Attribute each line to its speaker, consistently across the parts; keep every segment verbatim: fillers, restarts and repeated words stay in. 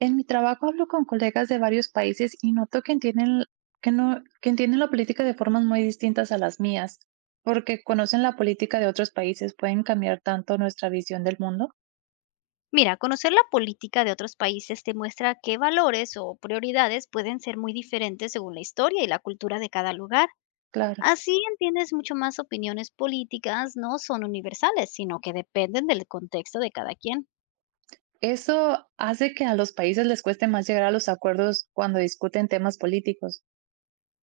Speaker 1: En mi trabajo hablo con colegas de varios países y noto que entienden, que no, que entienden la política de formas muy distintas a las mías, porque conocen la política de otros países, pueden cambiar tanto nuestra visión del mundo.
Speaker 2: Mira, conocer la política de otros países te muestra qué valores o prioridades pueden ser muy diferentes según la historia y la cultura de cada lugar.
Speaker 1: Claro.
Speaker 2: Así entiendes mucho más opiniones políticas no son universales, sino que dependen del contexto de cada quien.
Speaker 1: Eso hace que a los países les cueste más llegar a los acuerdos cuando discuten temas políticos.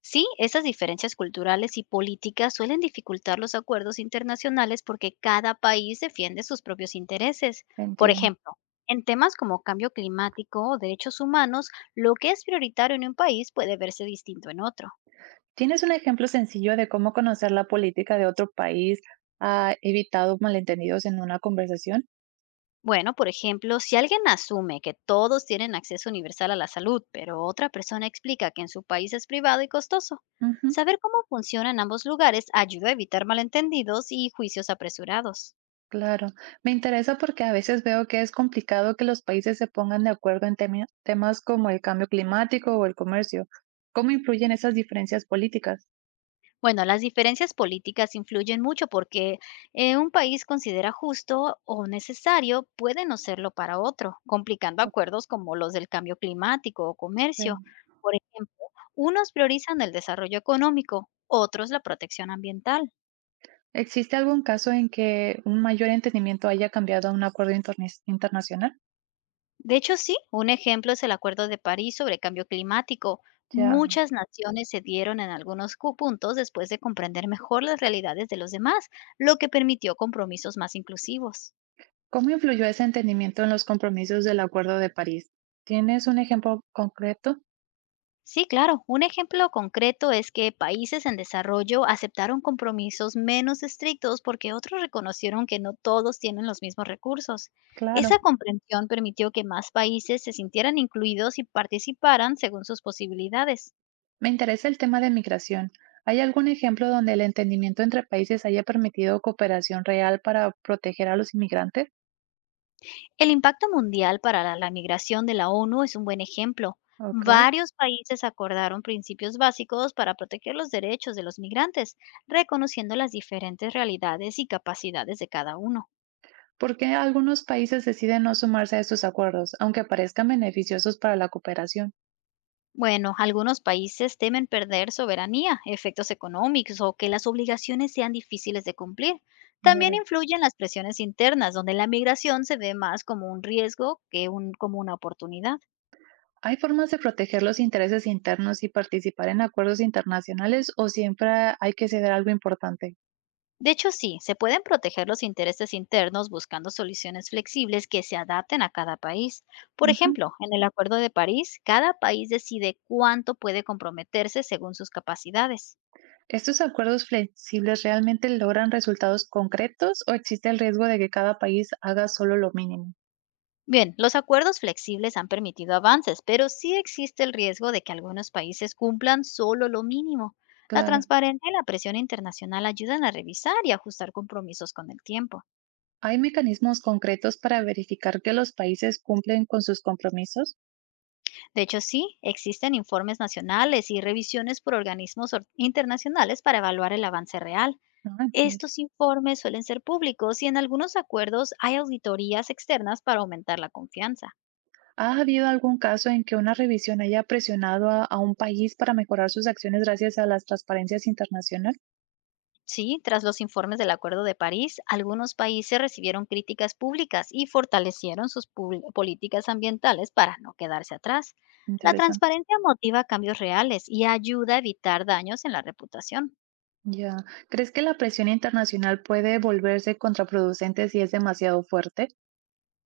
Speaker 2: Sí, esas diferencias culturales y políticas suelen dificultar los acuerdos internacionales porque cada país defiende sus propios intereses. Por
Speaker 1: Entiendo.
Speaker 2: ejemplo, en temas como cambio climático o derechos humanos, lo que es prioritario en un país puede verse distinto en otro.
Speaker 1: ¿Tienes un ejemplo sencillo de cómo conocer la política de otro país ha evitado malentendidos en una conversación?
Speaker 2: Bueno, por ejemplo, si alguien asume que todos tienen acceso universal a la salud, pero otra persona explica que en su país es privado y costoso, saber cómo funciona en ambos lugares ayuda a evitar malentendidos y juicios apresurados.
Speaker 1: Claro, me interesa porque a veces veo que es complicado que los países se pongan de acuerdo en temi- temas como el cambio climático o el comercio. ¿Cómo influyen esas diferencias políticas?
Speaker 2: Bueno, las diferencias políticas influyen mucho porque eh, un país considera justo o necesario puede no serlo para otro, complicando
Speaker 1: Ok.
Speaker 2: acuerdos como los del cambio climático o comercio. Por ejemplo, unos priorizan el desarrollo económico, otros la protección ambiental.
Speaker 1: ¿Existe algún caso en que un mayor entendimiento haya cambiado a un acuerdo internis- internacional?
Speaker 2: De hecho, sí, un ejemplo es el Acuerdo de París sobre cambio climático.
Speaker 1: Ya.
Speaker 2: Muchas naciones se dieron en algunos cu- puntos después de comprender mejor las realidades de los demás, lo que permitió compromisos más inclusivos.
Speaker 1: ¿Cómo influyó ese entendimiento en los compromisos del Acuerdo de París? ¿Tienes un ejemplo concreto?
Speaker 2: Sí, claro, un ejemplo concreto es que países en desarrollo aceptaron compromisos menos estrictos porque otros reconocieron que no todos tienen los mismos recursos.
Speaker 1: Claro.
Speaker 2: Esa comprensión permitió que más países se sintieran incluidos y participaran según sus posibilidades.
Speaker 1: Me interesa el tema de migración. ¿Hay algún ejemplo donde el entendimiento entre países haya permitido cooperación real para proteger a los inmigrantes?
Speaker 2: El impacto mundial para la, la migración de la ONU es un buen ejemplo.
Speaker 1: Ok.
Speaker 2: Varios países acordaron principios básicos para proteger los derechos de los migrantes, reconociendo las diferentes realidades y capacidades de cada uno.
Speaker 1: ¿Por qué algunos países deciden no sumarse a estos acuerdos, aunque parezcan beneficiosos para la cooperación?
Speaker 2: Bueno, algunos países temen perder soberanía, efectos económicos o que las obligaciones sean difíciles de cumplir.
Speaker 1: Ya
Speaker 2: También
Speaker 1: veo.
Speaker 2: influyen las presiones internas, donde la migración se ve más como un riesgo que un- como una oportunidad.
Speaker 1: ¿Hay formas de proteger los intereses internos y participar en acuerdos internacionales o siempre hay que ceder algo importante?
Speaker 2: De hecho, sí, se pueden proteger los intereses internos buscando soluciones flexibles que se adapten a cada país. Por
Speaker 1: Ujú.
Speaker 2: ejemplo, en el Acuerdo de París, cada país decide cuánto puede comprometerse según sus capacidades.
Speaker 1: ¿Estos acuerdos flexibles realmente logran resultados concretos o existe el riesgo de que cada país haga solo lo mínimo?
Speaker 2: Bien, los acuerdos flexibles han permitido avances, pero sí existe el riesgo de que algunos países cumplan solo lo mínimo. La
Speaker 1: Claro.
Speaker 2: transparencia y la presión internacional ayudan a revisar y ajustar compromisos con el tiempo.
Speaker 1: ¿Hay mecanismos concretos para verificar que los países cumplen con sus compromisos?
Speaker 2: De hecho, sí, existen informes nacionales y revisiones por organismos or- internacionales para evaluar el avance real.
Speaker 1: Ah, bien.
Speaker 2: Estos informes suelen ser públicos y en algunos acuerdos hay auditorías externas para aumentar la confianza.
Speaker 1: ¿Ha habido algún caso en que una revisión haya presionado a, a un país para mejorar sus acciones gracias a las transparencias internacionales?
Speaker 2: Sí, tras los informes del Acuerdo de París, algunos países recibieron críticas públicas y fortalecieron sus pul- políticas ambientales para no quedarse atrás. La
Speaker 1: Interesante.
Speaker 2: transparencia motiva cambios reales y ayuda a evitar daños en la reputación.
Speaker 1: Ya. ¿Crees que la presión internacional puede volverse contraproducente si es demasiado fuerte?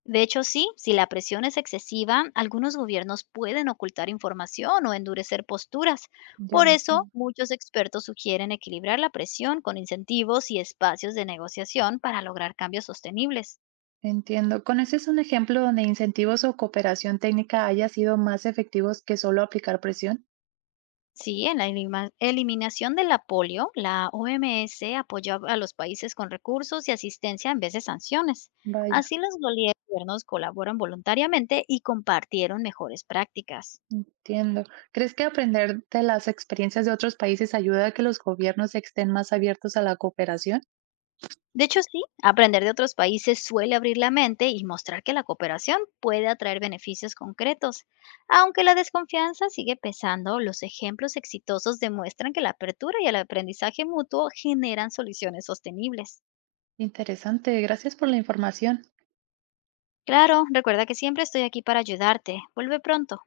Speaker 2: De hecho, sí, si la presión es excesiva, algunos gobiernos pueden ocultar información o endurecer posturas. Por
Speaker 1: Ya. Ya.
Speaker 2: eso, muchos expertos sugieren equilibrar la presión con incentivos y espacios de negociación para lograr cambios sostenibles.
Speaker 1: Entiendo. ¿Con ese es un ejemplo donde incentivos o cooperación técnica haya sido más efectivos que solo aplicar presión?
Speaker 2: Sí, en la elima- eliminación de la polio, la O M S apoyó a a los países con recursos y asistencia en vez de sanciones.
Speaker 1: Vaya.
Speaker 2: Así los gobiernos colaboran voluntariamente y compartieron mejores prácticas.
Speaker 1: Entiendo. ¿Crees que aprender de las experiencias de otros países ayuda a que los gobiernos estén más abiertos a la cooperación?
Speaker 2: De hecho, sí, aprender de otros países suele abrir la mente y mostrar que la cooperación puede atraer beneficios concretos. Aunque la desconfianza sigue pesando, los ejemplos exitosos demuestran que la apertura y el aprendizaje mutuo generan soluciones sostenibles.
Speaker 1: Interesante, gracias por la información.
Speaker 2: Claro, recuerda que siempre estoy aquí para ayudarte. Vuelve pronto.